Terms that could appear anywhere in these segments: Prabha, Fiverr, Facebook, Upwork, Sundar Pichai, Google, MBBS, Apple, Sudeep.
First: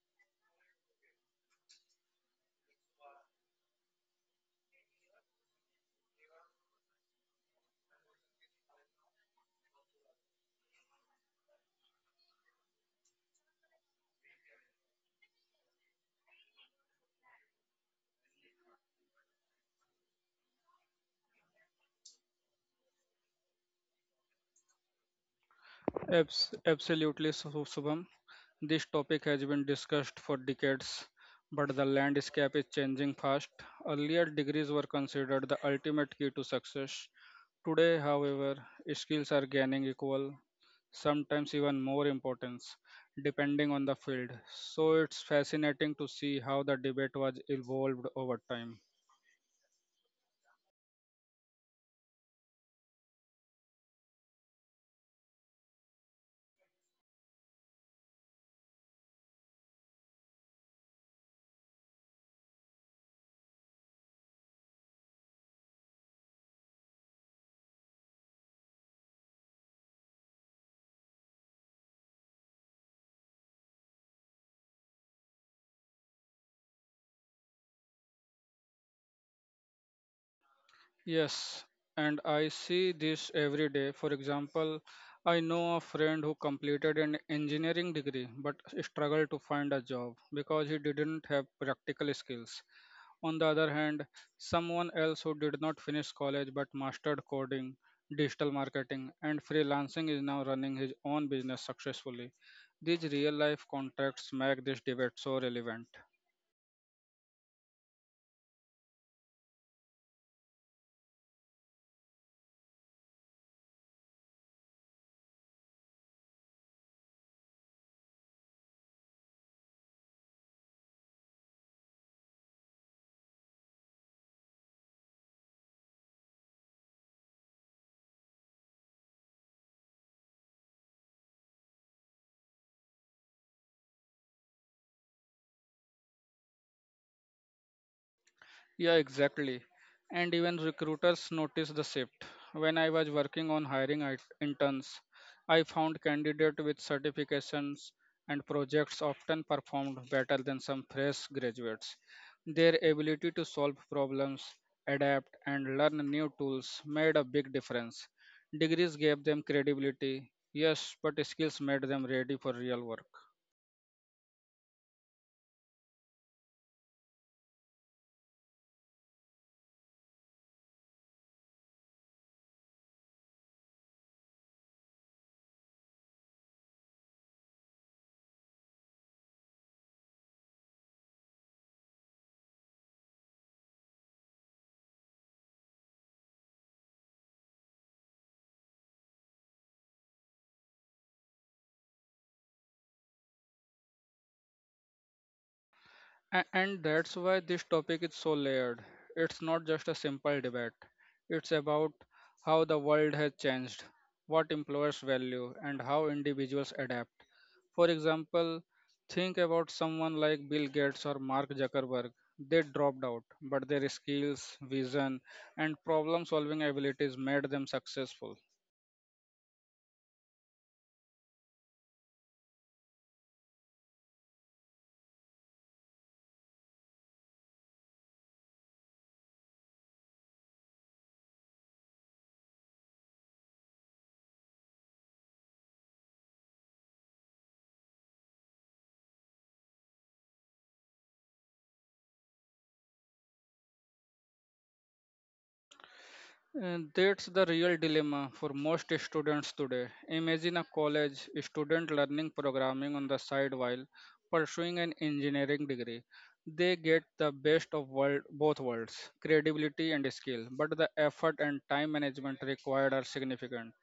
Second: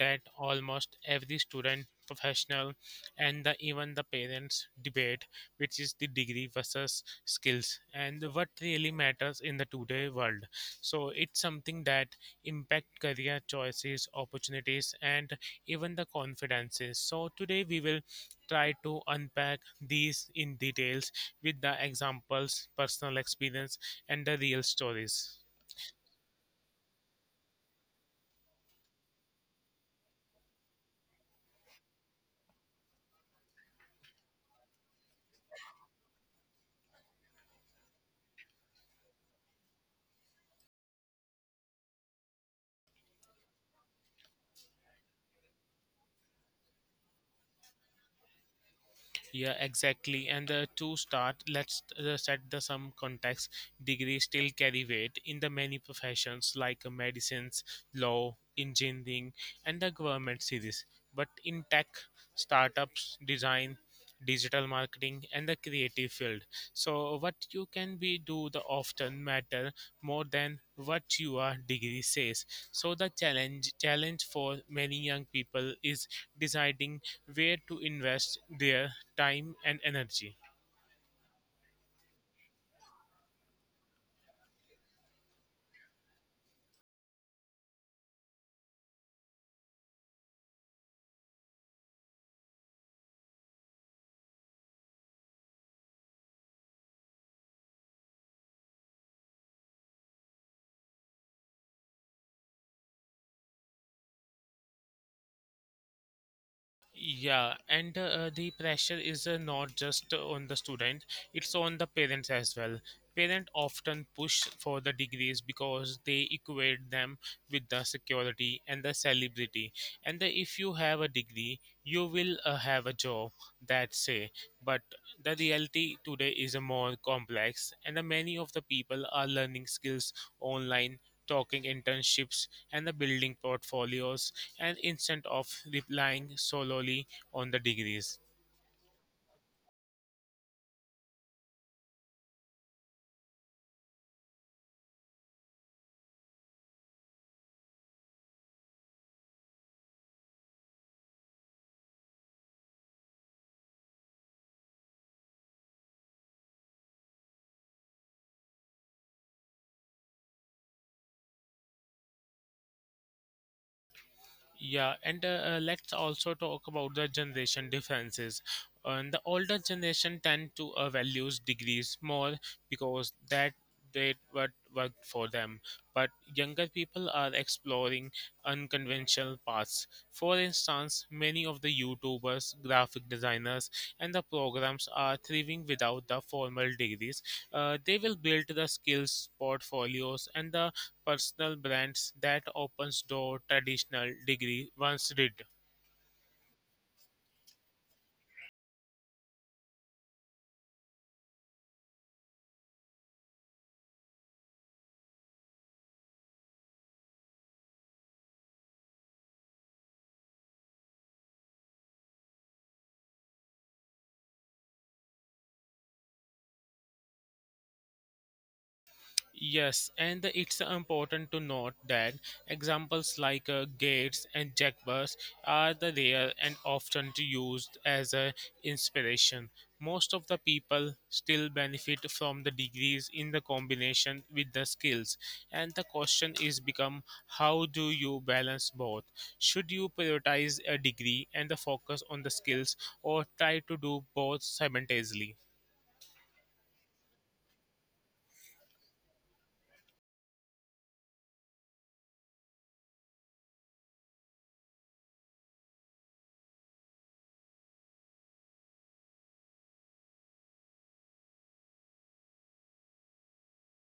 that almost every student, professional, even the parents debate, which is the degree versus skills and what really matters in the today world. So it's something that impact career choices, opportunities, and even the confidences. So today we will try to unpack these in details with the examples, personal experience, and the real stories. Absolutely, Shubham. This topic has been discussed for decades, but the landscape is changing fast. Earlier, degrees were considered the ultimate key to success. Today, however, skills are gaining equal, sometimes even more importance, depending on the field. So, it's fascinating to see how the debate was evolved over time. Yeah, exactly. And to start, let's set the some context. Degrees still carry weight in the many professions like medicines, law, engineering, and the government series. But in tech, startups, design, digital marketing, and the creative field. So what you can be do the often matter more than what your degree says. So the challenge for many young people is deciding where to invest their time and energy. Yes, and I see this every day. For example, I know a friend who completed an engineering degree but struggled to find a job because he didn't have practical skills. On the other hand, someone else who did not finish college but mastered coding, digital marketing, and freelancing is now running his own business successfully. These real life contracts make this debate so relevant. Yeah, and the pressure is not just on the student, it's on the parents as well. Parents often push for the degrees because they equate them with the security and the celebrity, if you have a degree you will have a job, that's say, but the reality today is a more complex, and the many of the people are learning skills online, talking internships, and the building portfolios, and instead of relying solely on the degrees. Yeah, exactly. And even recruiters notice the shift. When I was working on hiring interns, I found candidates with certifications and projects often performed better than some fresh graduates. Their ability to solve problems, adapt, and learn new tools made a big difference. Degrees gave them credibility, yes, but skills made them ready for real work. Yeah, and let's also talk about the generation differences. And the older generation tend to values degrees more because that did what worked for them. But younger people are exploring unconventional paths. For instance, many of the YouTubers, graphic designers, and the programs are thriving without the formal degrees. They will build the skills, portfolios, and the personal brands that opens door traditional degree once did. And that's why this topic is so layered. It's not just a simple debate, it's about how the world has changed, what employers value, and how individuals adapt. For example, think about someone like Bill Gates or Mark Zuckerberg. They dropped out, but their skills, vision, and problem solving abilities made them successful. Yes, and it's important to note that examples like Gates and Jack Bus are the rare and often used as a inspiration. Most of the people still benefit from the degrees in the combination with the skills, and the question is become, how do you balance both? Should you prioritize a degree and the focus on the skills, or try to do both simultaneously? And that's the real dilemma for most students today. Imagine a college student learning programming on the side while pursuing an engineering degree. They get the best of world, both worlds, credibility and skill, but the effort and time management required are significant.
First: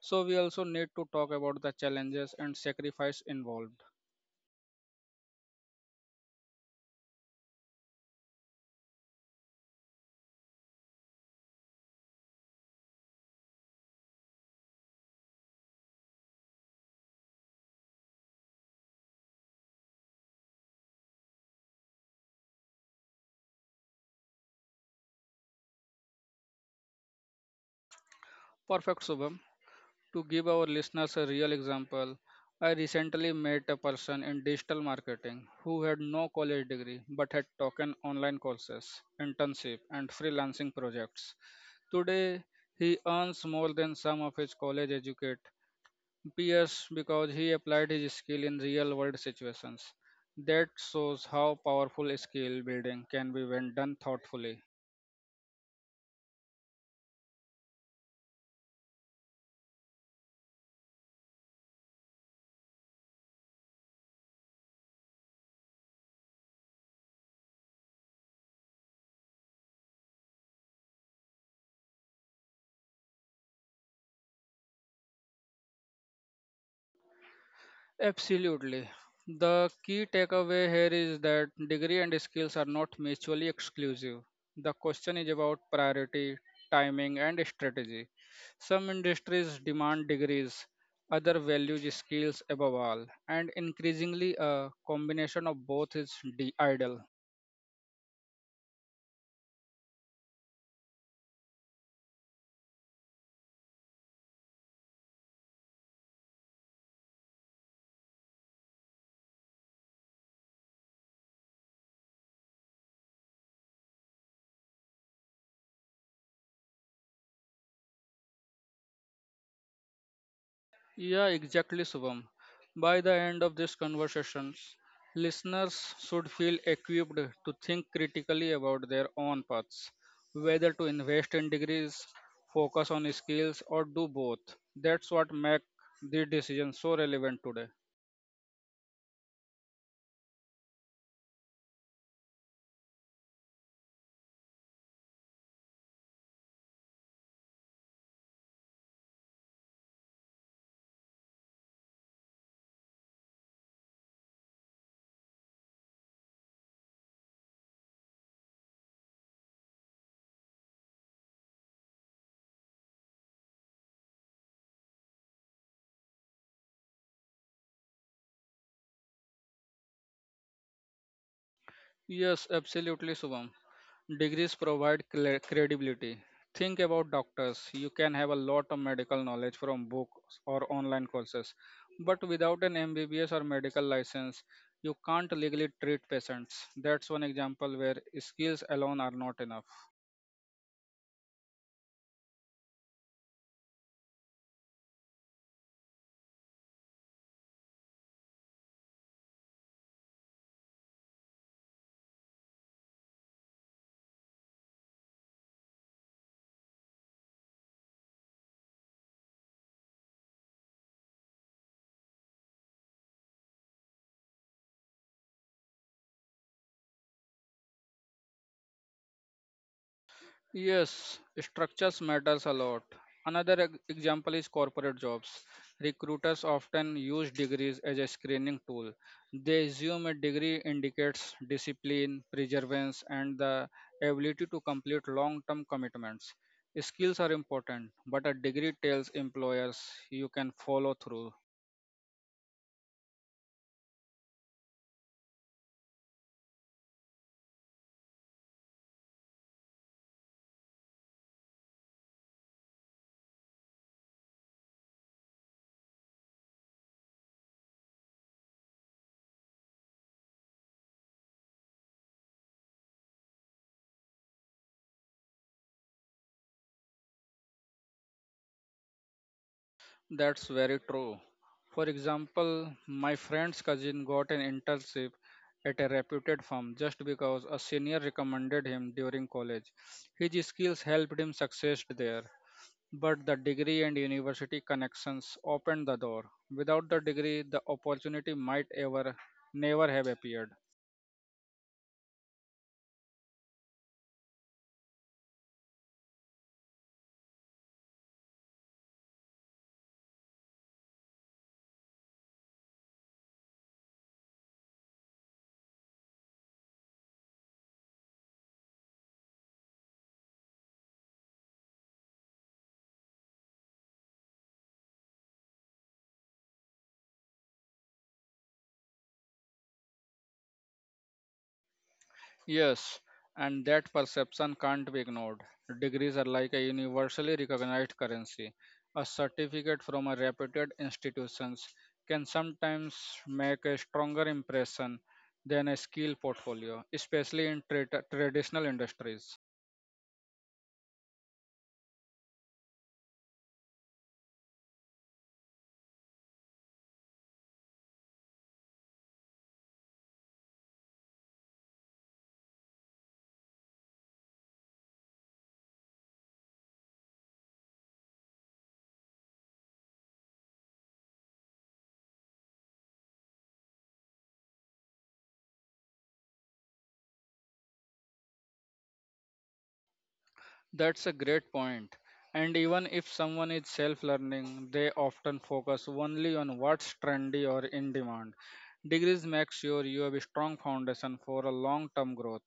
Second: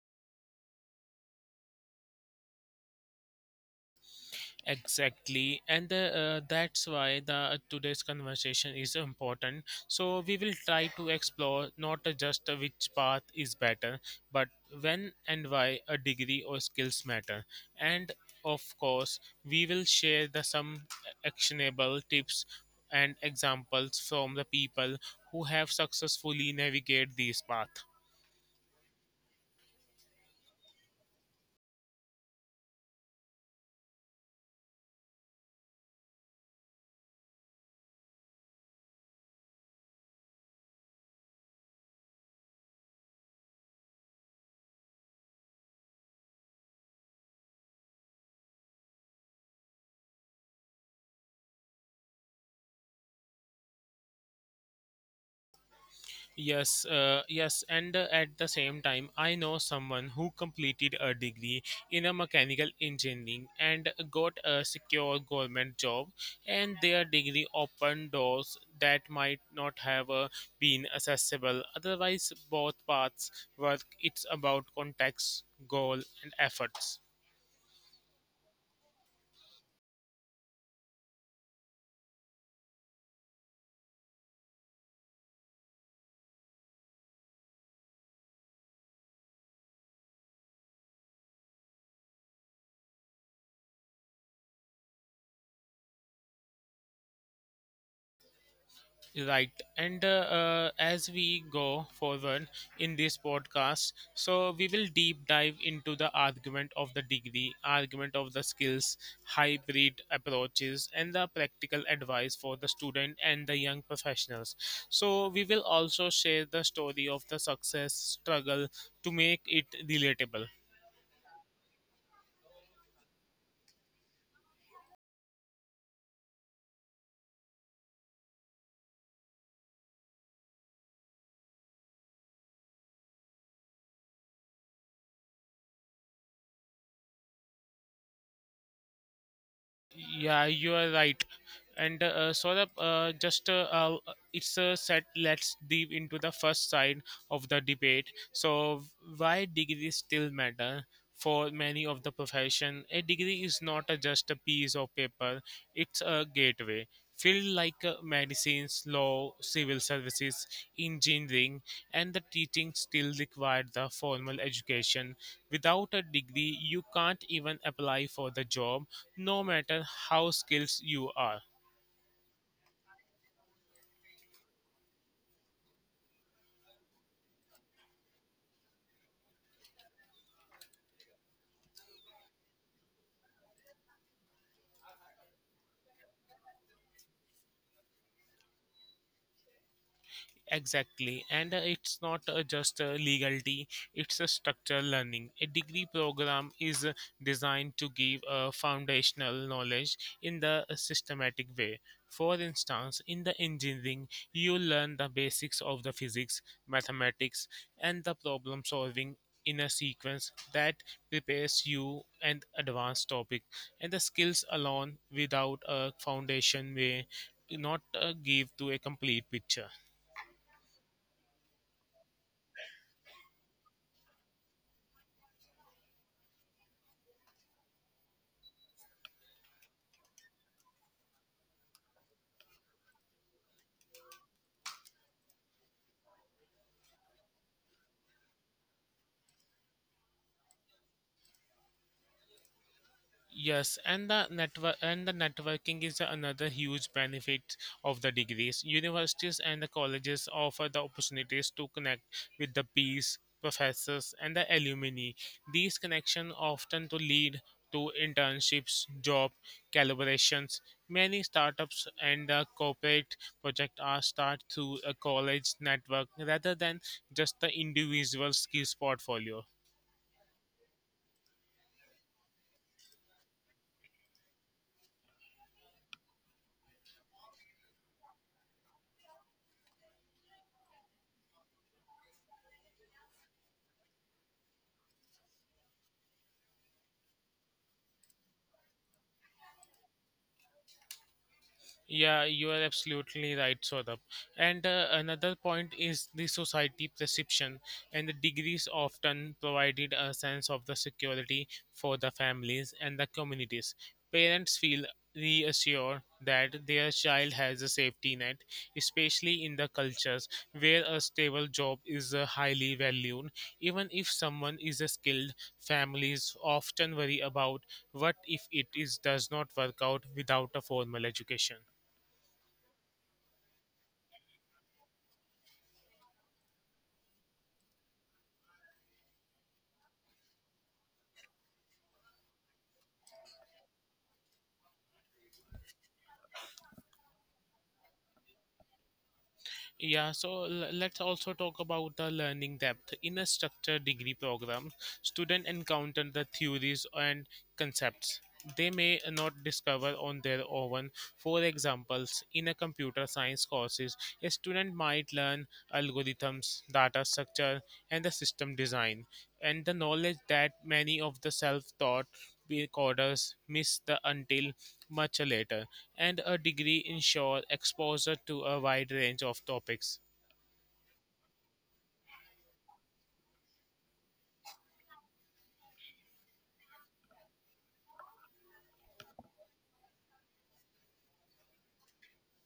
So we also need to talk about the challenges and sacrifice involved. Exactly, that's why the today's conversation is important. So we will try to explore not just which path is better, but when and why a degree or skills matter. And of course, we will share the some actionable tips and examples from the people who have successfully navigate these path. Perfect, Subham. To give our listeners a real example, I recently met a person in digital marketing who had no college degree but had taken online courses, internship, and freelancing projects. Today, he earns more than some of his college educate peers because he applied his skill in real world situations. That shows how powerful skill building can be when done thoughtfully. Yes, yes, and at the same time, I know someone who completed a degree in a mechanical engineering and got a secure government job, and their degree opened doors that might not have been accessible. Otherwise, both paths work. It's about context, goal, and efforts. Absolutely. The key takeaway here is that degree and skills are not mutually exclusive. The question is about priority, timing, and strategy. Some industries demand degrees, other values skills above all, and increasingly a combination of both is ideal. Right, and as we go forward in this podcast, so we will deep dive into the argument of the degree, argument of the skills, hybrid approaches, and the practical advice for the student and the young professionals. So, we will also share the story of the success struggle to make it relatable. Yeah, exactly, Subham. By the end of these conversations, listeners should feel equipped to think critically about their own paths, whether to invest in degrees, focus on skills, or do both. That's what makes the decision so relevant today. Yeah, you are right. And Saurabh, just it's a set. Let's dive into the first side of the debate. So, why degrees still matter for many of the profession? A degree is not a, just a piece of paper. It's a gateway. Field like medicines, law, civil services, engineering, and the teaching still require the formal education. Without a degree, you can't even apply for the job no matter how skilled you are. Yes, absolutely, Subham. Degrees provide credibility. Think about doctors. You can have a lot of medical knowledge from books or online courses, but without an MBBS or medical license, you can't legally treat patients. That's one example where skills alone are not enough. Exactly, and it's not just a legality, it's a structural learning. A degree program is designed to give a foundational knowledge in the systematic way. For instance, in the engineering, you learn the basics of the physics, mathematics, and the problem solving in a sequence that prepares you an advanced topic, and the skills alone without a foundation may not give to a complete picture. Yes, structures matters a lot. Another example is corporate jobs. Recruiters often use degrees as a screening tool. They assume a degree indicates discipline, perseverance, and the ability to complete long-term commitments. Skills are important, but a degree tells employers you can follow through. Yes, and the network and the networking is another huge benefit of the degrees. Universities and the colleges offer the opportunities to connect with the peers, professors, and the alumni. These connections often to lead to internships, job collaborations. Many startups and the corporate project are start through a college network rather than just the individual skills portfolio. That's very true. For example, my friend's cousin got an internship at a reputed firm just because a senior recommended him during college. His skills helped him succeed there, but the degree and university connections opened the door. Without the degree, the opportunity might ever never have appeared. Yeah, you are absolutely right, Saurabh. And another point is the society perception, and the degrees often provided a sense of the security for the families and the communities. Parents feel reassured that their child has a safety net, especially in the cultures where a stable job is highly valued. Even if someone is skilled, families often worry about what if it is does not work out without a formal education. Yes, and that perception can't be ignored. Degrees are like a universally recognized currency. A certificate from a reputed institutions can sometimes make a stronger impression than a skill portfolio, especially in traditional industries. Yeah, so let's also talk about the learning depth. In a structured degree program, students encounter the theories and concepts they may not discover on their own. For examples, in a computer science courses, a student might learn algorithms, data structure, and the system design, and the knowledge that many of the self-taught coders miss the until much later. And a degree ensure exposure to a wide range of topics. That's a great point. And even if someone is self learning, they often focus only on what's trendy or in demand. Degrees make sure you have a strong foundation for a long-term growth,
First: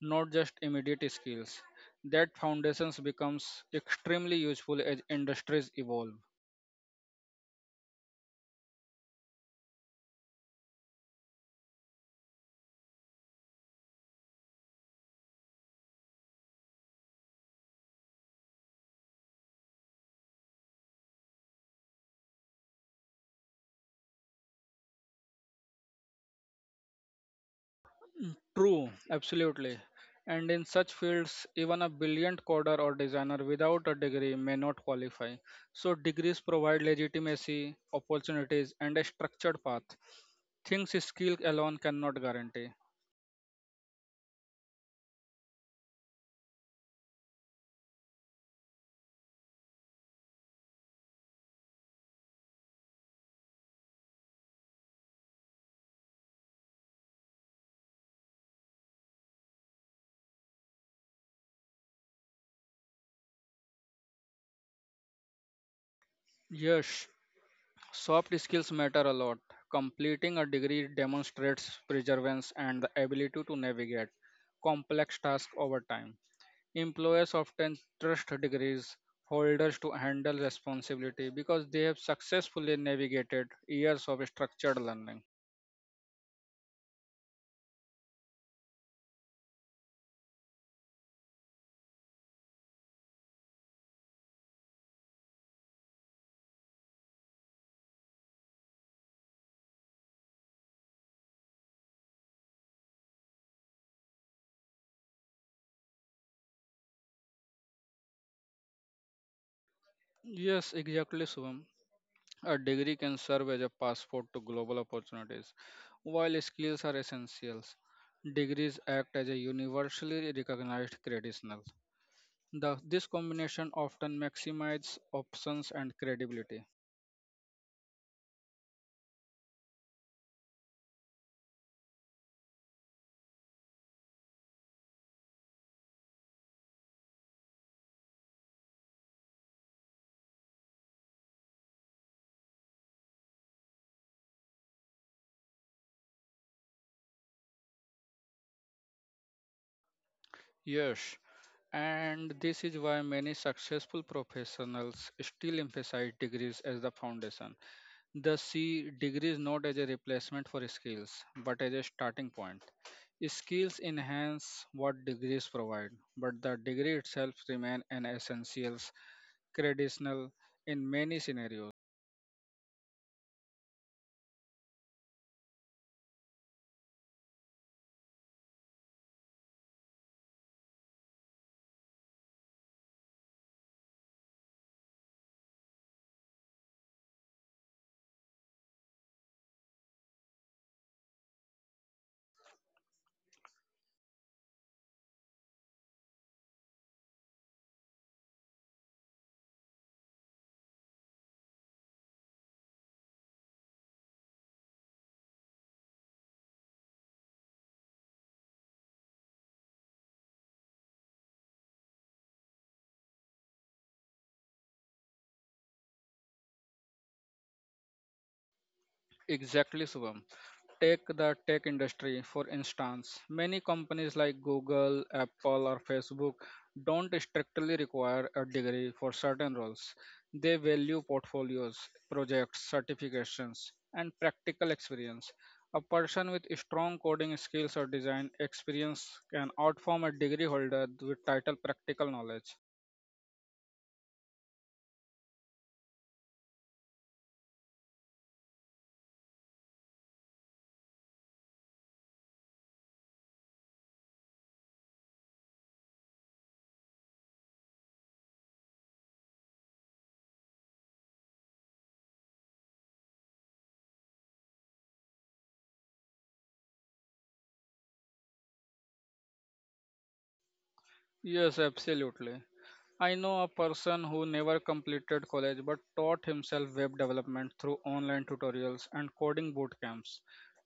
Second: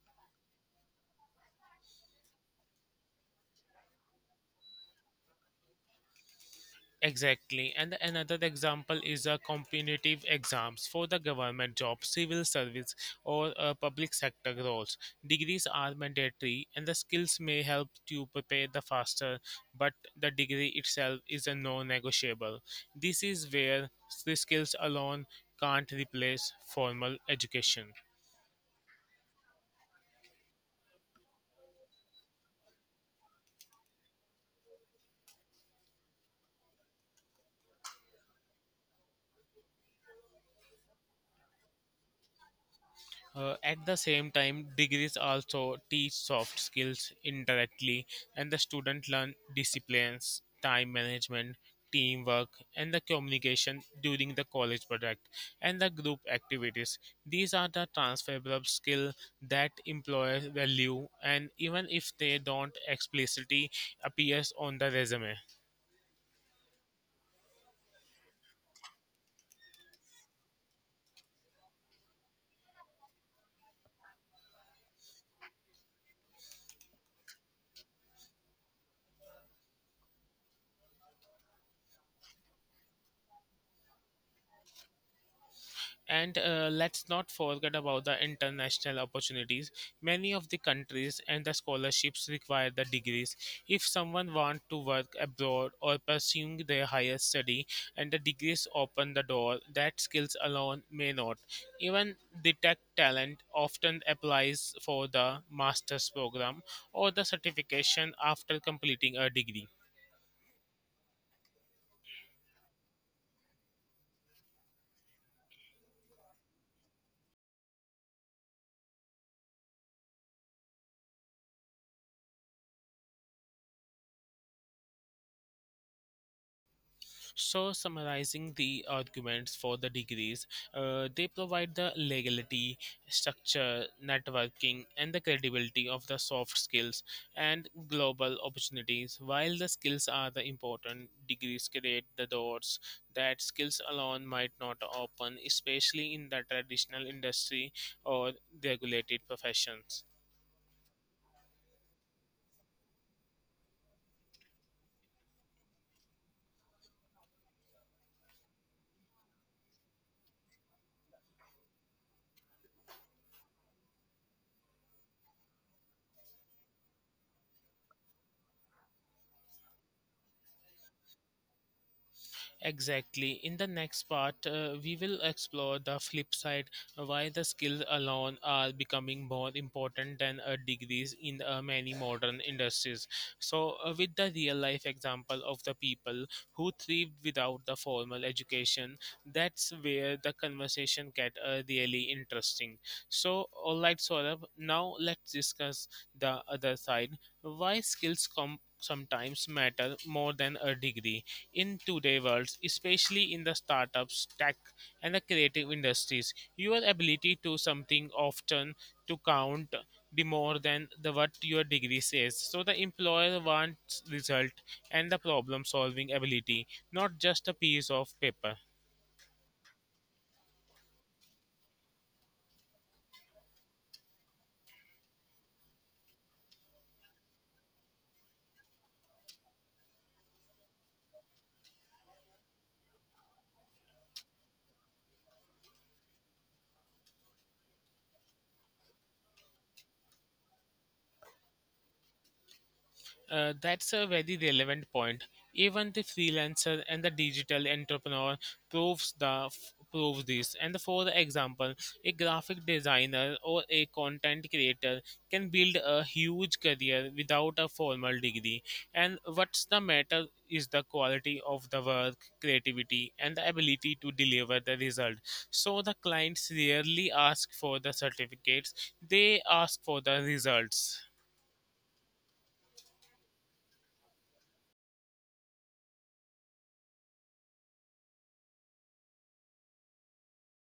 not just immediate skills. That foundation becomes extremely useful as industries evolve. Exactly. And another example is a competitive exams for the government job, civil service, or public sector roles. Degrees are mandatory, and the skills may help to prepare the faster, but the degree itself is a non-negotiable. This is where the skills alone can't replace formal education. True, absolutely. And in such fields, even a brilliant coder or designer without a degree may not qualify. So degrees provide legitimacy, opportunities, and a structured path. Things skill alone cannot guarantee. At the same time, degrees also teach soft skills indirectly, and the student learn disciplines, time management, teamwork, and the communication during the college project and the group activities. These are the transferable skill that employers value, and even if they don't explicitly appears on the resume. Yes, soft skills matter a lot. Completing a degree demonstrates perseverance and the ability to navigate complex tasks over time. Employers often trust degrees holders to handle responsibility because they have successfully navigated years of structured learning. And let's not forget about the international opportunities. Many of the countries and the scholarships require the degrees. If someone wants to work abroad or pursuing their higher study, and the degrees open the door, that skills alone may not. Even detect talent often applies for the master's program or the certification after completing a degree. Yes, exactly, Subham. A degree can serve as a passport to global opportunities. While skills are essentials, degrees act as a universally recognized credential. The, this combination often maximizes options and credibility. So, summarizing the arguments for the degrees, they provide the legality, structure, networking, and the credibility of the soft skills and global opportunities. While the skills are the important, degrees create the doors that skills alone might not open, especially in the traditional industry or regulated professions. Yes, and this is why many successful professionals still emphasize degrees as the foundation. They see degrees not as a replacement for skills, but as a starting point. Skills enhance what degrees provide, but the degree itself remains an essential conditional in many scenarios. Exactly. In the next part, we will explore the flip side, why the skills alone are becoming more important than degrees in many modern industries. So, with the real life example of the people who thrived without the formal education, that's where the conversation get really interesting. So, all right, Saurabh, now let's discuss the other side, why skills come sometimes matter more than a degree in today's world, especially in the startups, tech, and the creative industries. Your ability to something often to count the more than the what your degree says. So the employer wants result and the problem solving ability, not just a piece of paper. Exactly, Subham. Take the tech industry, for instance. Many companies like Google, Apple, or Facebook don't strictly require a degree for certain roles. They value portfolios, projects, certifications, and practical experience. A person with strong coding skills or design experience can outperform a degree holder with title practical knowledge. That's a very relevant point. Even the freelancer and the digital entrepreneur proves the proves this. And for example, a graphic designer or a content creator can build a huge career without a formal degree. And what's the matter is the quality of the work, creativity, and the ability to deliver the result. So the clients rarely ask for the certificates; they ask for the results. Yes, absolutely. I know a person who never completed college but taught himself web development through online tutorials and coding boot camps.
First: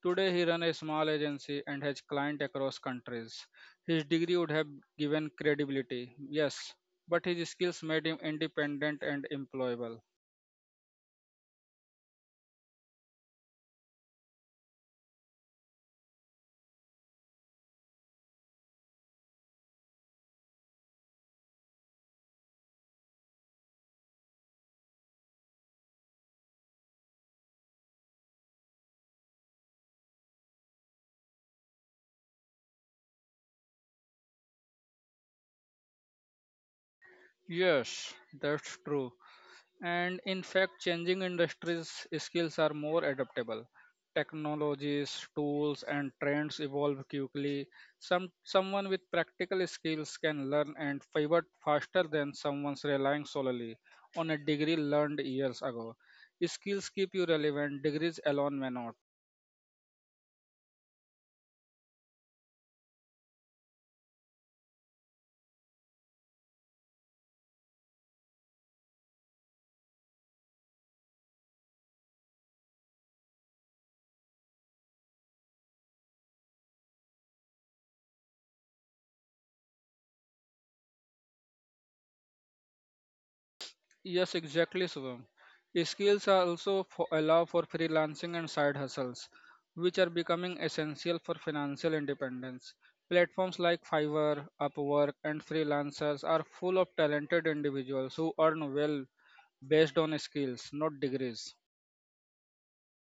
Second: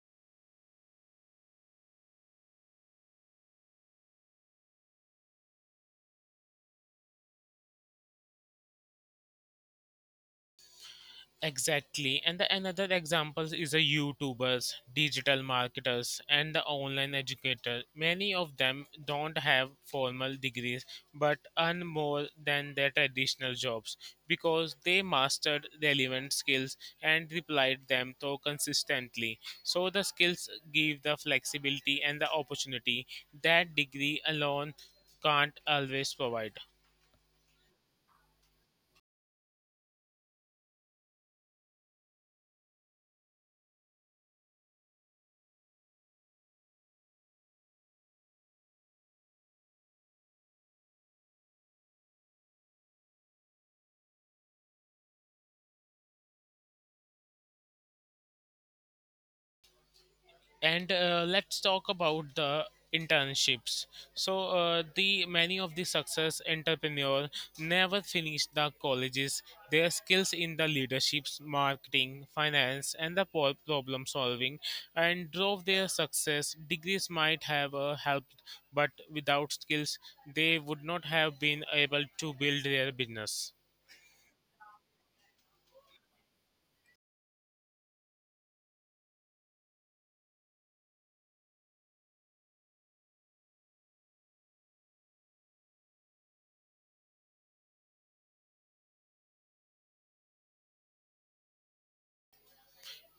Today he runs a small agency and has clients across countries. His degree would have given credibility, yes, but his skills made him independent and employable. Exactly. And the another example is the YouTubers, digital marketers, and the online educator. Many of them don't have formal degrees but earn more than their traditional jobs because they mastered relevant skills and replied them so consistently. So the skills give the flexibility and the opportunity that degree alone can't always provide. Yes, that's true. And in fact, changing industries' skills are more adaptable. Technologies, tools, and trends evolve quickly. Someone with practical skills can learn and pivot faster than someone relying solely on a degree learned years ago. Skills keep you relevant, degrees alone may not. And let's talk about the internships. So the many of the success entrepreneur never finished the colleges. Their skills in the leaderships, marketing, finance, and the problem solving and drove their success. Degrees might have helped, but without skills they would not have been able to build their business. Yes, exactly, Shubham. Skills are also allow for freelancing and side hustles, which are becoming essential for financial independence. Platforms like Fiverr, Upwork, and freelancers are full of talented individuals who earn well based on skills, not degrees.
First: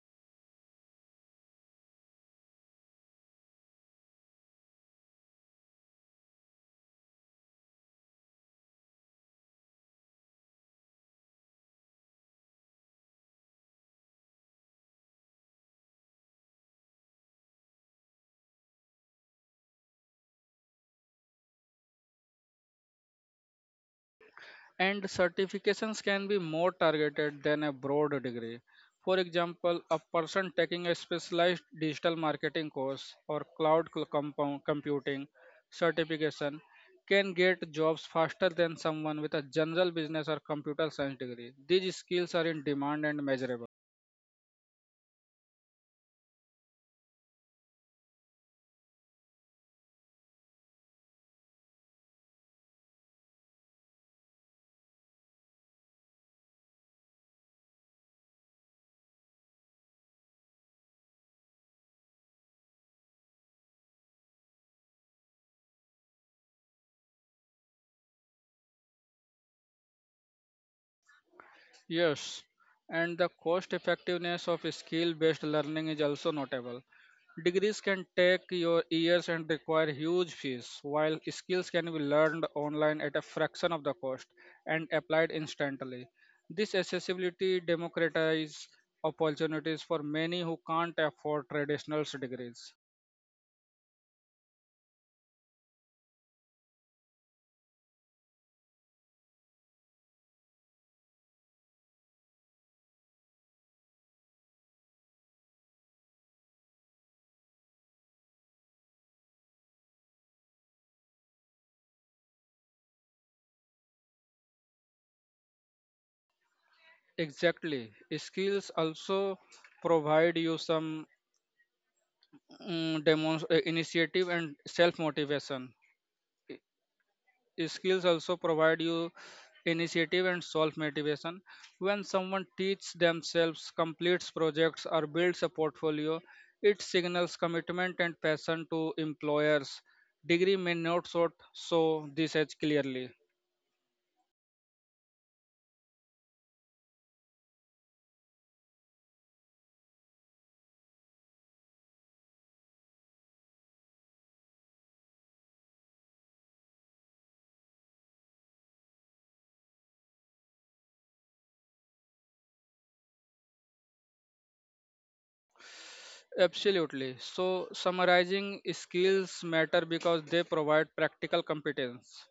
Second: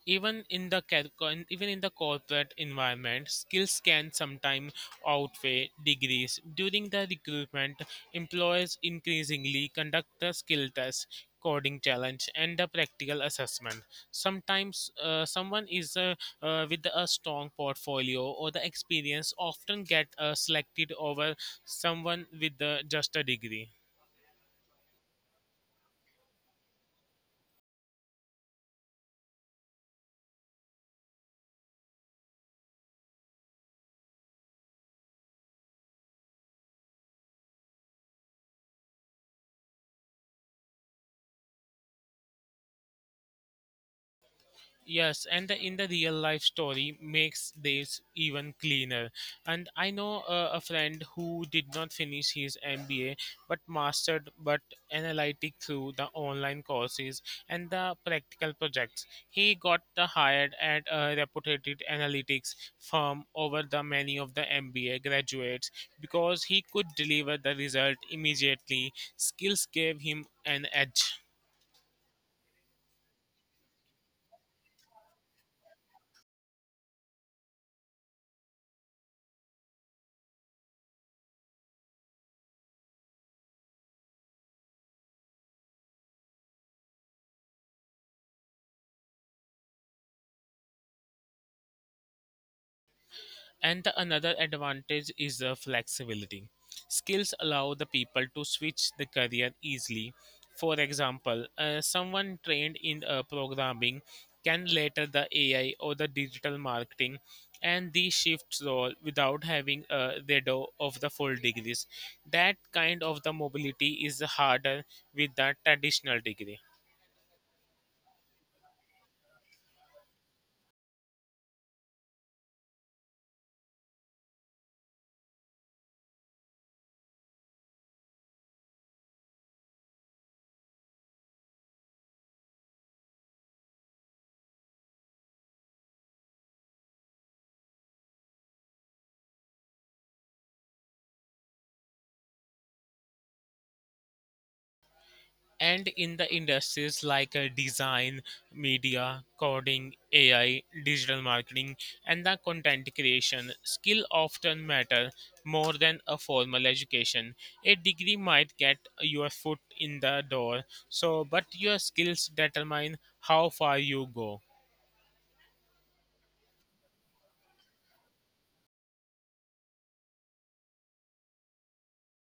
even in the car- even in the corporate environment skills can sometimes outweigh degrees during the recruitment. Employers increasingly conduct the skill test, coding challenge, and the practical assessment. Sometimes someone is with a strong portfolio or the experience often get selected over someone with just a degree. And certifications can be more targeted than a broad degree. For example, a person taking a specialized digital marketing course or cloud computing certification can get jobs faster than someone with a general business or computer science degree. These skills are in demand and measurable. Yes, in the real life story makes this even cleaner. And I know a friend who did not finish his MBA but mastered but analytic through the online courses and the practical projects. He got the hired at a reputed analytics firm over the many of the MBA graduates because he could deliver the result immediately. Skills gave him an edge. Yes, and the cost effectiveness of skill based learning is also notable. Degrees can take your years and require huge fees, while skills can be learned online at a fraction of the cost and applied instantly. This accessibility democratizes opportunities for many who can't afford traditional degrees. And the another advantage is the flexibility. Skills allow the people to switch the career easily. For example, someone trained in programming can later the AI or the digital marketing and the shifts role without having a redo of the full degrees. That kind of the mobility is harder with the traditional degree. Exactly. Skills also provide you some mm, demos- initiative and self motivation. Skills also provide you initiative and self motivation. When someone teaches themselves, completes projects, or builds a portfolio, it signals commitment and passion to employers. Degree may not sort show this as clearly. And in the industries like design, media, coding, AI, digital marketing, and the content creation, skill often matter more than a formal education. A degree might get your foot in the door, so but your skills determine how far you go. Absolutely. So, summarizing, skills matter because they provide practical competence,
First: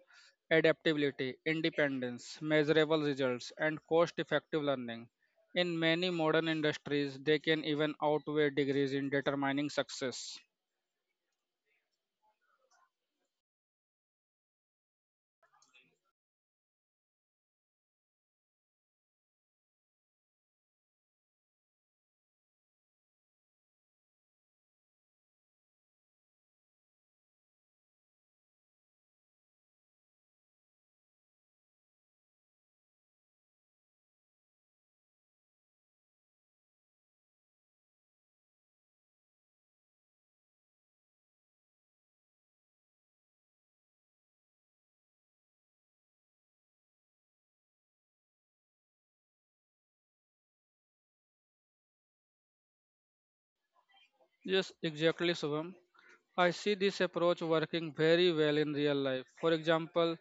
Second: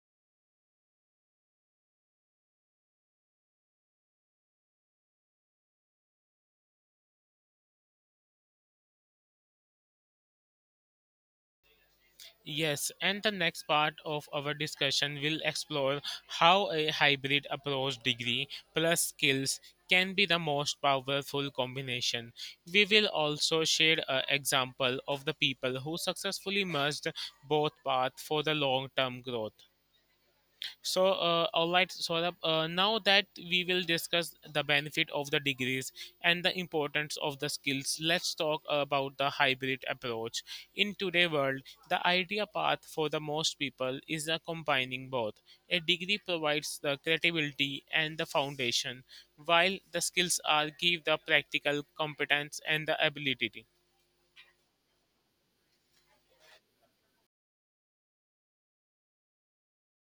adaptability, independence, measurable results, and cost effective learning. In many modern industries, they can even outweigh degrees in determining success. Yes, and the next part of our discussion will explore how a hybrid approach degree plus skills can be the most powerful combination. We will also share an example of the people who successfully merged both paths for the long term growth. All right, Saurabh, now that we will discuss the benefit of the degrees and the importance of the skills, let's talk about the hybrid approach. In today's world, the idea path for the most people is a combining both. A degree provides the credibility and the foundation, while the skills are give the practical competence and the ability. Yes, exactly, Subham. I see this approach working very well in real life. For example,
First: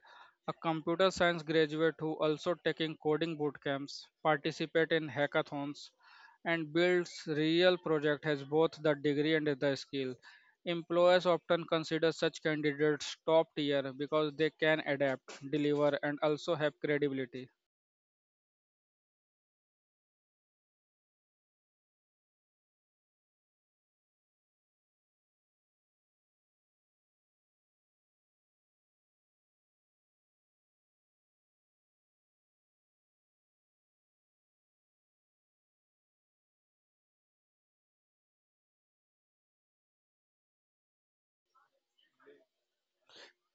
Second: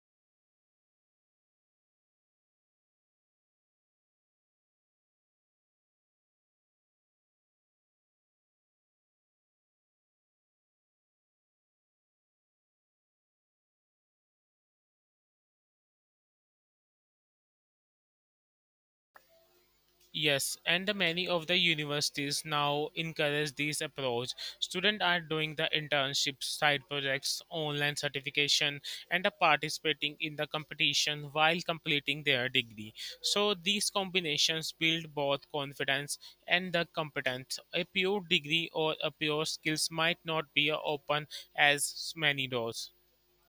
a computer science graduate who also taking coding boot camps, participate in hackathons, and builds real project has both the degree and the skill. Employers often consider such candidates top tier because they can adapt, deliver, and also have credibility. Yes, and the many of the universities now encourage this approach. Students are doing the internships, side projects, online certification, and are participating in the competition while completing their degree. So these combinations build both confidence and the competence. A pure degree or a pure skills might not be open as many doors.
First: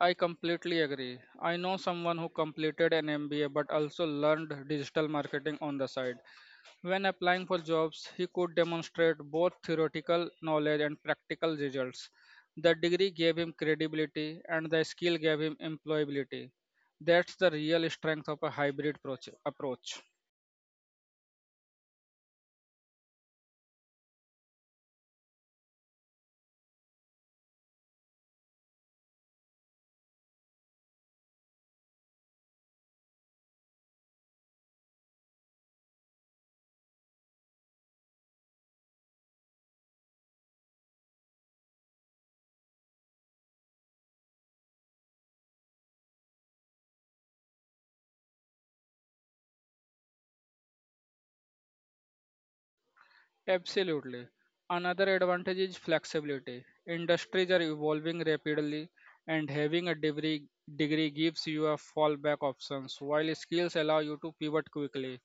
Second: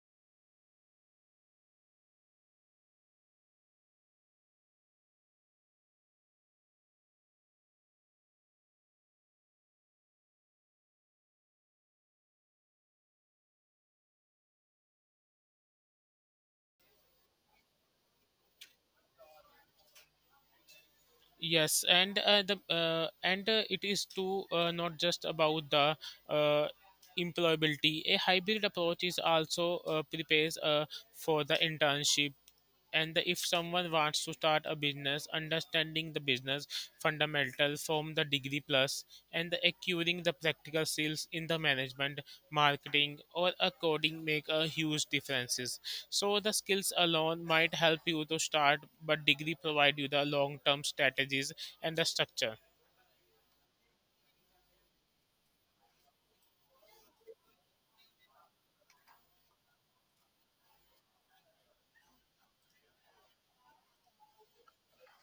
I completely agree. I know someone who completed an MBA but also learned digital marketing on the side. When applying for jobs, he could demonstrate both theoretical knowledge and practical results. The degree gave him credibility and the skill gave him employability. That's the real strength of a hybrid approach. Yes, and it is too not just about the uh, employability. A hybrid approach is also prepares for the internship and the- if someone wants to start a business understanding the business fundamental from the degree plus and the acquiring the practical skills in the management marketing or a coding make a huge differences. So the skills alone might help you to start, but degree provide you the long term strategies and the structure. Absolutely. Another advantage is flexibility. Industries are evolving rapidly, and having a degree, gives you a fallback options, while skills allow you to pivot quickly.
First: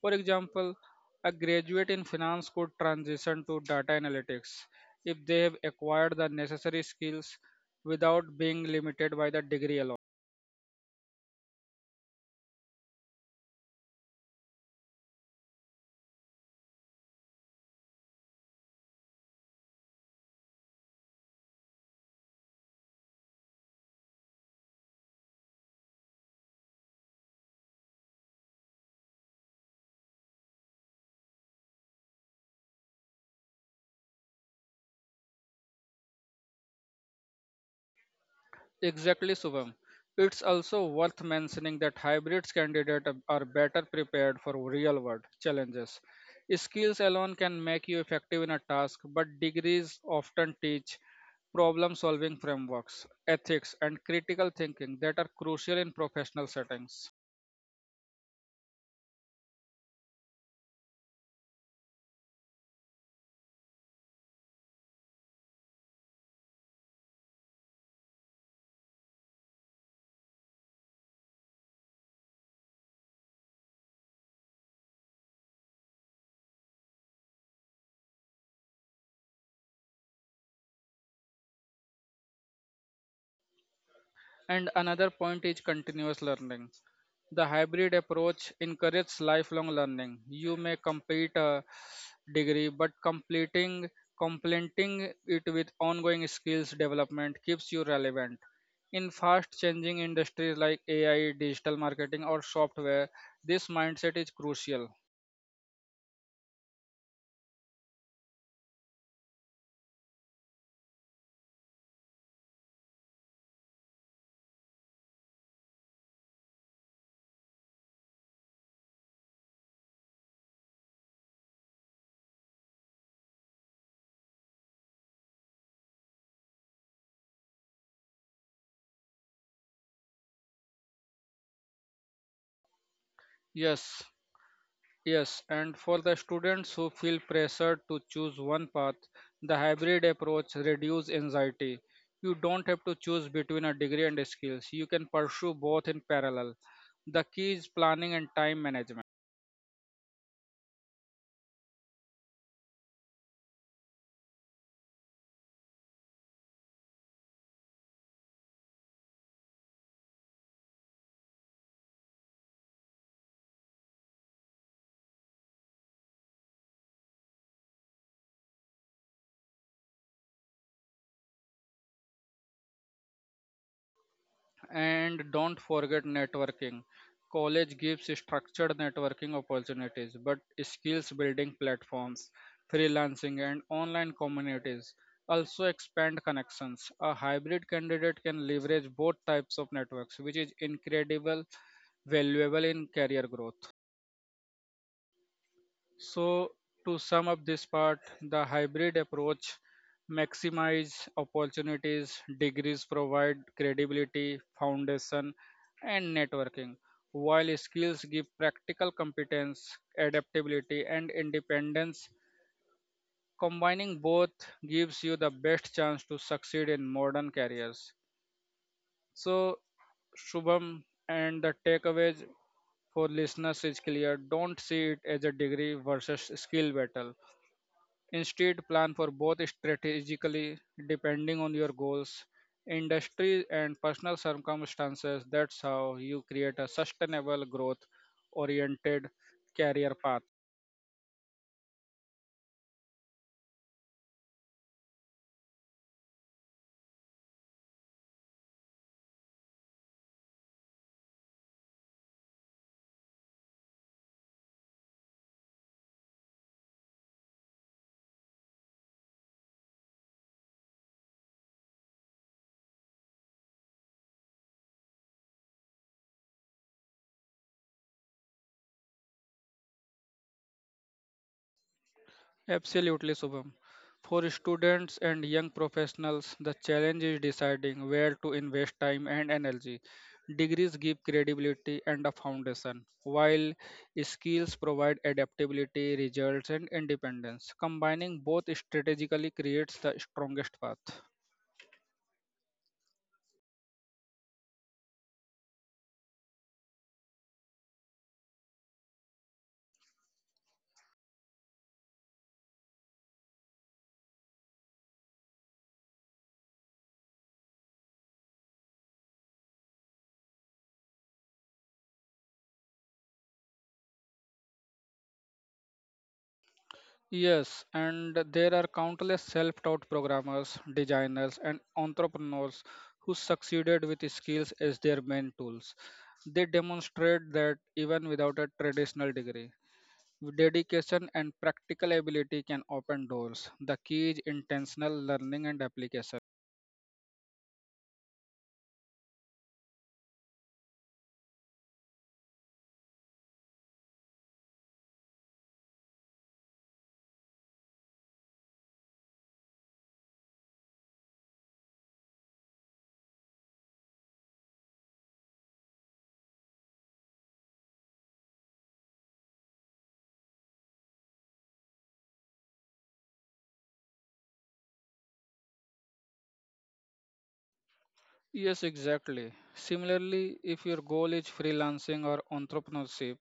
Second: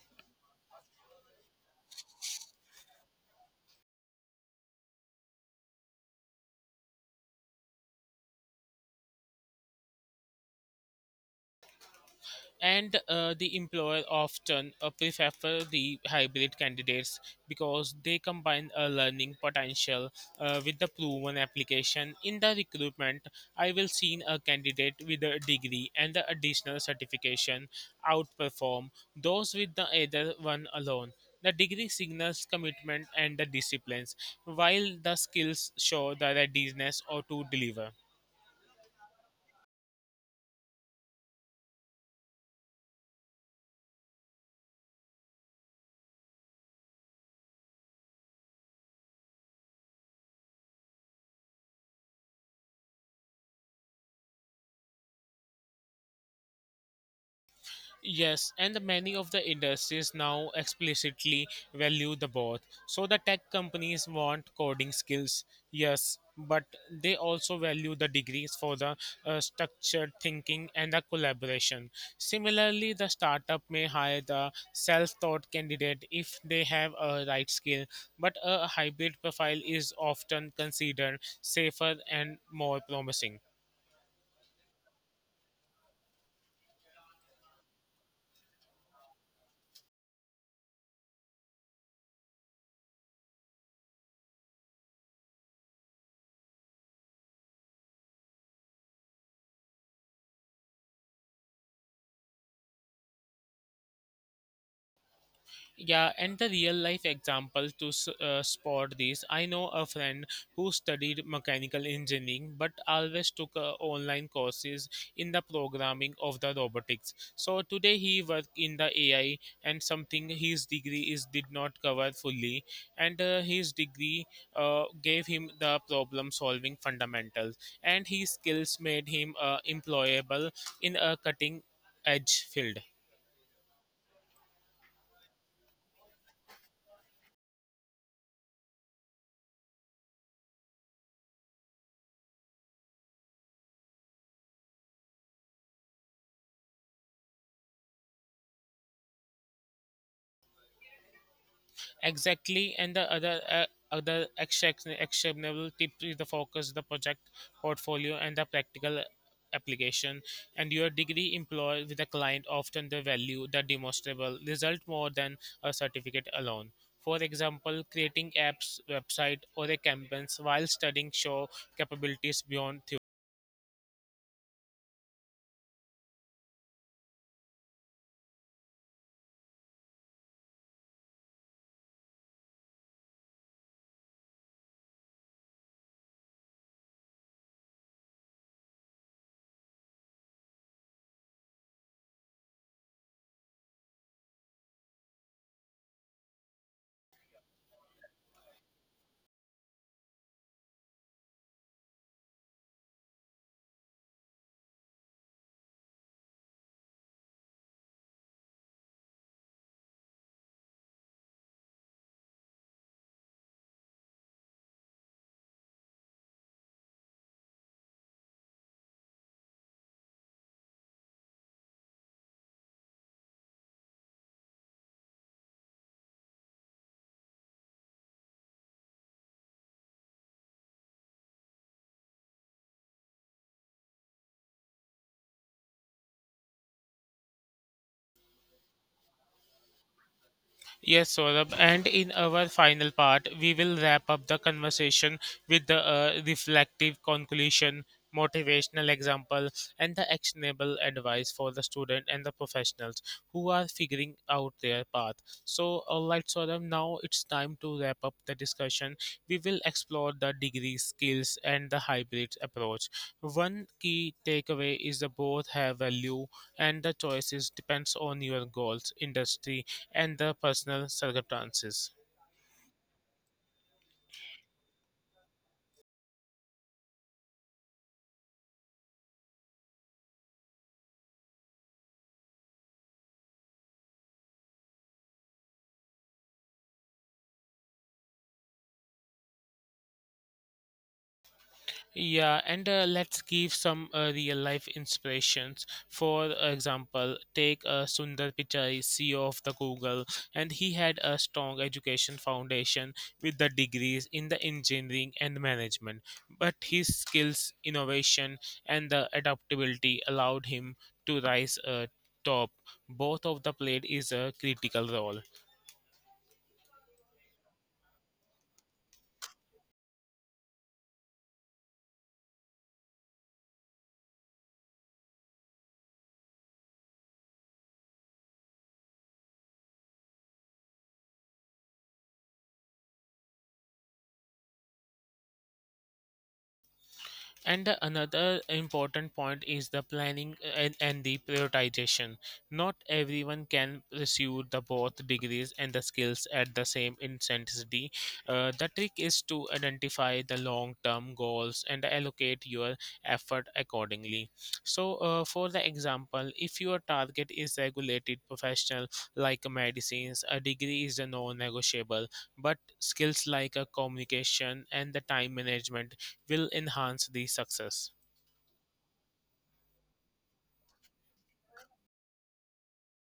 For example, a graduate in finance could transition to data analytics if they have acquired the necessary skills without being limited by the degree alone. And the employer often prefer the hybrid candidates because they combine a learning potential with the proven application. In the recruitment I will see a candidate with a degree and the additional certification outperform those with the either one alone. The degree signals commitment and the disciplines, while the skills show the readiness or to deliver. Exactly, Subham. It's also worth mentioning that hybrids candidates are better prepared for real world challenges. Skills alone can make you effective in a task, but degrees often teach problem solving frameworks, ethics, and critical thinking that are crucial in professional settings. Yes, and the many of the industries now explicitly value the both. So the tech companies want coding skills, yes, but they also value the degrees for the structured thinking and the collaboration. Similarly, the startup may hire the self-taught candidate if they have a right skill, but a hybrid profile is often considered safer and more promising. And another point is continuous learning. The hybrid approach encourages lifelong learning. You may complete a degree, but completing complementing it with ongoing skills development keeps you relevant. In fast changing industries like AI, digital marketing, or software, this mindset is crucial. Yeah, and the real life example to spot this. I know a friend who studied mechanical engineering but always took online courses in the programming of the robotics. So today he work in the AI and something his degree is did not cover fully, and his degree gave him the problem solving fundamentals, and his skills made him employable in a cutting edge field. Yes, Yes, and for the students who feel pressured to choose one path, the hybrid approach reduces anxiety. You don't have to choose between a degree and skills. You can pursue both in parallel. The key is planning and time management. Exactly, and the other actionable tip is the focus, the project portfolio, and the practical application. And your degree employed with a client often the value, the demonstrable result more than a certificate alone. For example, creating apps, website, or a campaigns while studying show capabilities beyond. And don't forget networking. College gives structured networking opportunities, but skills building platforms, freelancing, and online communities also expand connections. A hybrid candidate can leverage both types of networks, which is incredible valuable in career growth. So, to sum up this part, the hybrid approach maximize opportunities, degrees provide credibility, foundation, and networking, while skills give practical competence, adaptability, and independence. Combining both gives you the best chance to succeed in modern careers. So, Shubham, and the takeaways for listeners is clear. Don't see it as a degree versus skill battle. Instead, plan for both strategically, depending on your goals, industry, and personal circumstances. That's how you create a sustainable, growth oriented career path. Yes, Saurabh. And in our final part, we will wrap up the conversation with the reflective conclusion, motivational example, and the actionable advice for the student and the professionals who are figuring out their path. All right, Saurabh, now it's time to wrap up the discussion. We will explore the degree skills and the hybrid approach. One key takeaway is the both have value and the choices depends on your goals, industry, and the personal circumstances. Absolutely, Shubham. For students and young professionals, the challenge is deciding where to invest time and energy. Degrees give credibility and a foundation, while skills provide adaptability, results, and independence. Combining both strategically creates the strongest path. Yeah, and let's give some real life inspirations. For example, take Sundar Pichai, CEO of the Google, and he had a strong education foundation with the degrees in the engineering and management. But his skills, innovation, and the adaptability allowed him to rise top. Both of the played is a critical role. Yes, and there are countless self taught programmers, designers, and entrepreneurs who succeeded with skills as their main tools. They demonstrate that even without a traditional degree, dedication and practical ability can open doors. The key is intentional learning and application. And the another important point is the planning and the prioritization. Not everyone can pursue the both degrees and the skills at the same intensity. The trick is to identify the long-term goals and allocate your effort accordingly. So, for the example, if your target is regulated professional like medicines, a degree is a non-negotiable, but skills like a communication and the time management will enhance the success. Yes, exactly. Similarly, if your goal is freelancing or entrepreneurship,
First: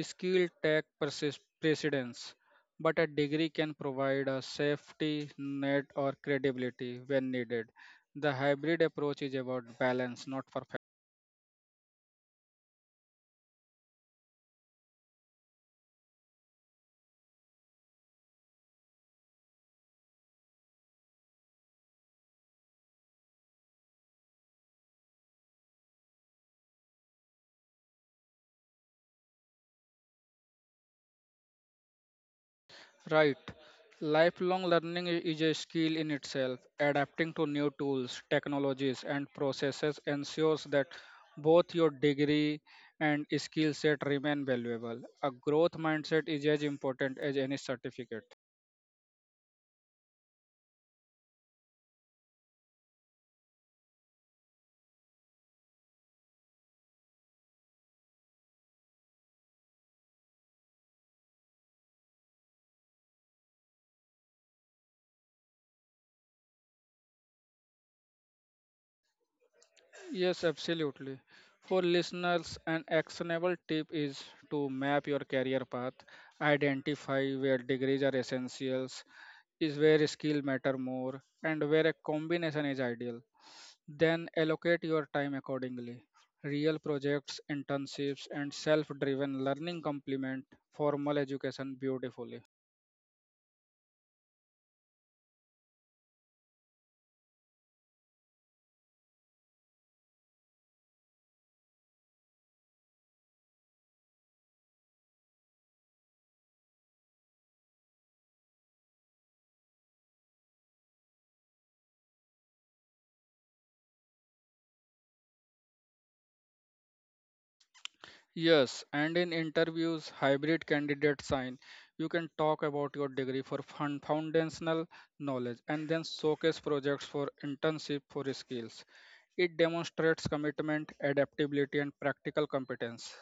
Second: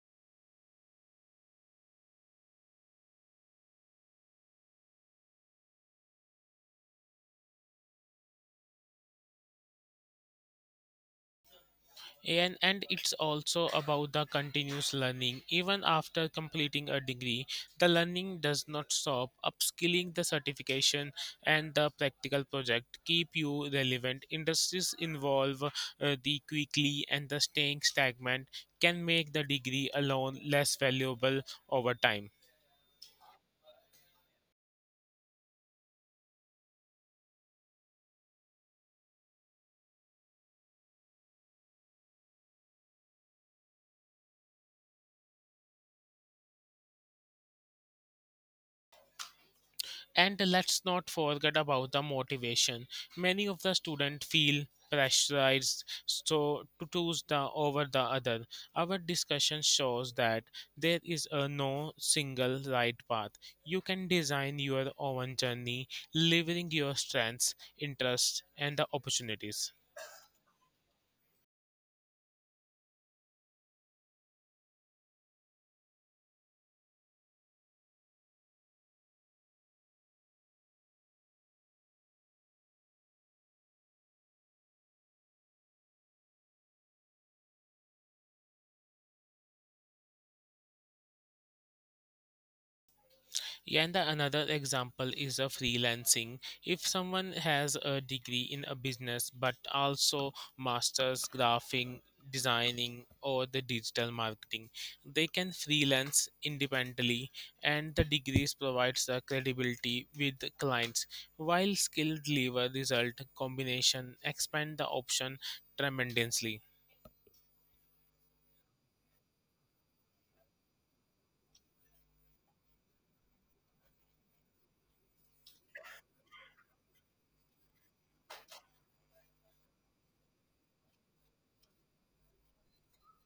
skill tech precedence, but a degree can provide a safety net or credibility when needed. The hybrid approach is about balance, not perfection. And it's also about the continuous learning. Even after completing a degree, the learning does not stop. Upskilling the certification and the practical project keep you relevant. Industries involve the quickly and the staying stagnant can make the degree alone less valuable over time. Right. Lifelong learning is a skill in itself. Adapting to new tools, technologies, and processes ensures that both your degree and skill set remain valuable. A growth mindset is as important as any certificate. And let's not forget about the motivation. Many of the students feel pressurized so to choose the over the other. Our discussion shows that there is a no single right path. You can design your own journey, leveraging your strengths, interests, and the opportunities. Yes, absolutely. For listeners, an actionable tip is to map your career path, identify where degrees are essentials, is where skill matter more, and where a combination is ideal. Then allocate your time accordingly. Real projects, internships, and self driven learning complement formal education beautifully. Yeah, and the another example is a freelancing. If someone has a degree in a business but also masters graphing, designing, or the digital marketing, they can freelance independently, and the degrees provides the credibility with the clients. While skill deliver result combination expand the option tremendously. Yes, and in interviews, hybrid candidate sign. You can talk about your degree for fun, foundational knowledge and then showcase projects for internship for skills. It demonstrates commitment, adaptability, and practical competence.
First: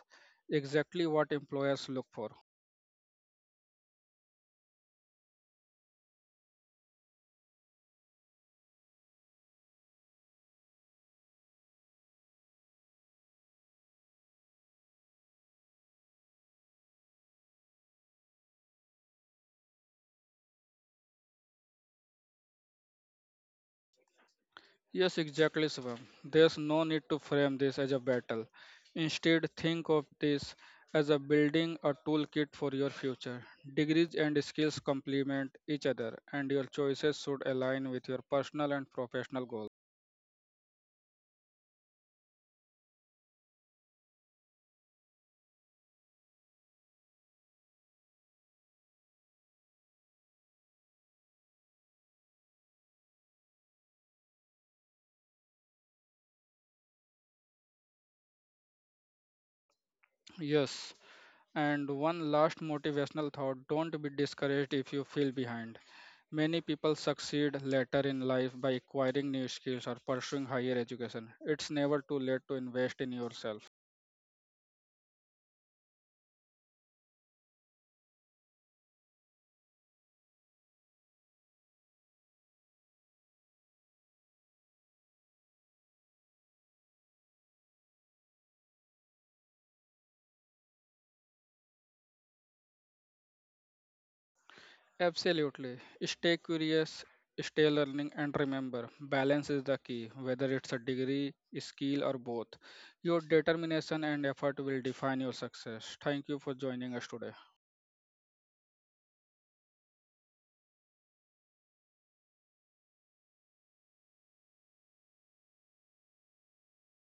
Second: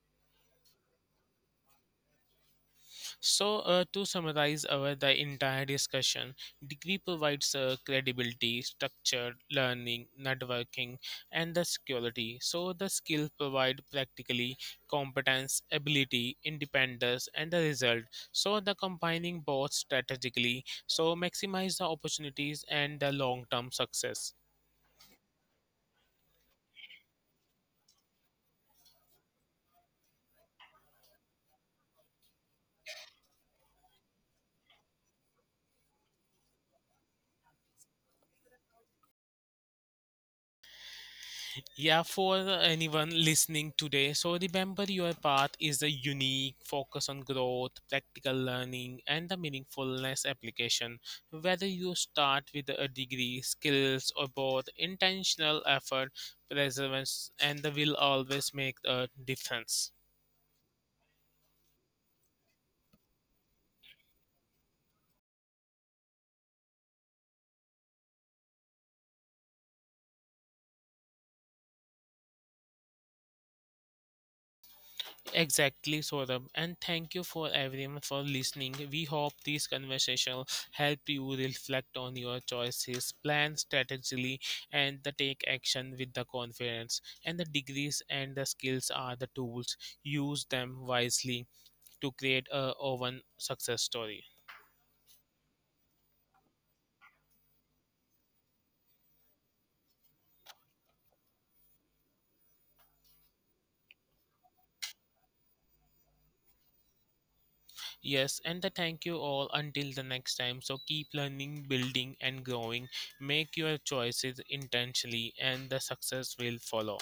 Exactly what employers look for. So, to summarize our the entire discussion, degree provides credibility, structure, learning, networking, and the security. So, the skill provide practically competence, ability, independence, and the result. So, the combining both strategically so maximize the opportunities and the long term success. Yes, exactly, Shivam. There's no need to frame this as a battle. Instead, think of this as a building a toolkit for your future. Degrees and skills complement each other, and your choices should align with your personal and professional goals. Yeah, for anyone listening today, so remember your path is a unique focus on growth, practical learning, and the meaningfulness application. Whether you start with a degree, skills, or both, intentional effort, perseverance, and the will always make a difference. Yes, and one last motivational thought, don't be discouraged if you feel behind. Many people succeed later in life by acquiring new skills or pursuing higher education. It's never too late to invest in yourself. Exactly, Saurabh. And thank you for everyone for listening. We hope this conversation will help you reflect on your choices, plan strategically, and the take action with the confidence. And the degrees and the skills are the tools. Use them wisely to create a own success story. Absolutely. Stay curious, stay learning, and remember balance is the key, whether it's a degree, skill, or both. Your determination and effort will define your success. Thank you for joining us today. Yes, and the thank you all until the next time. So keep learning, building, and growing. Make your choices intentionally, and the success will follow.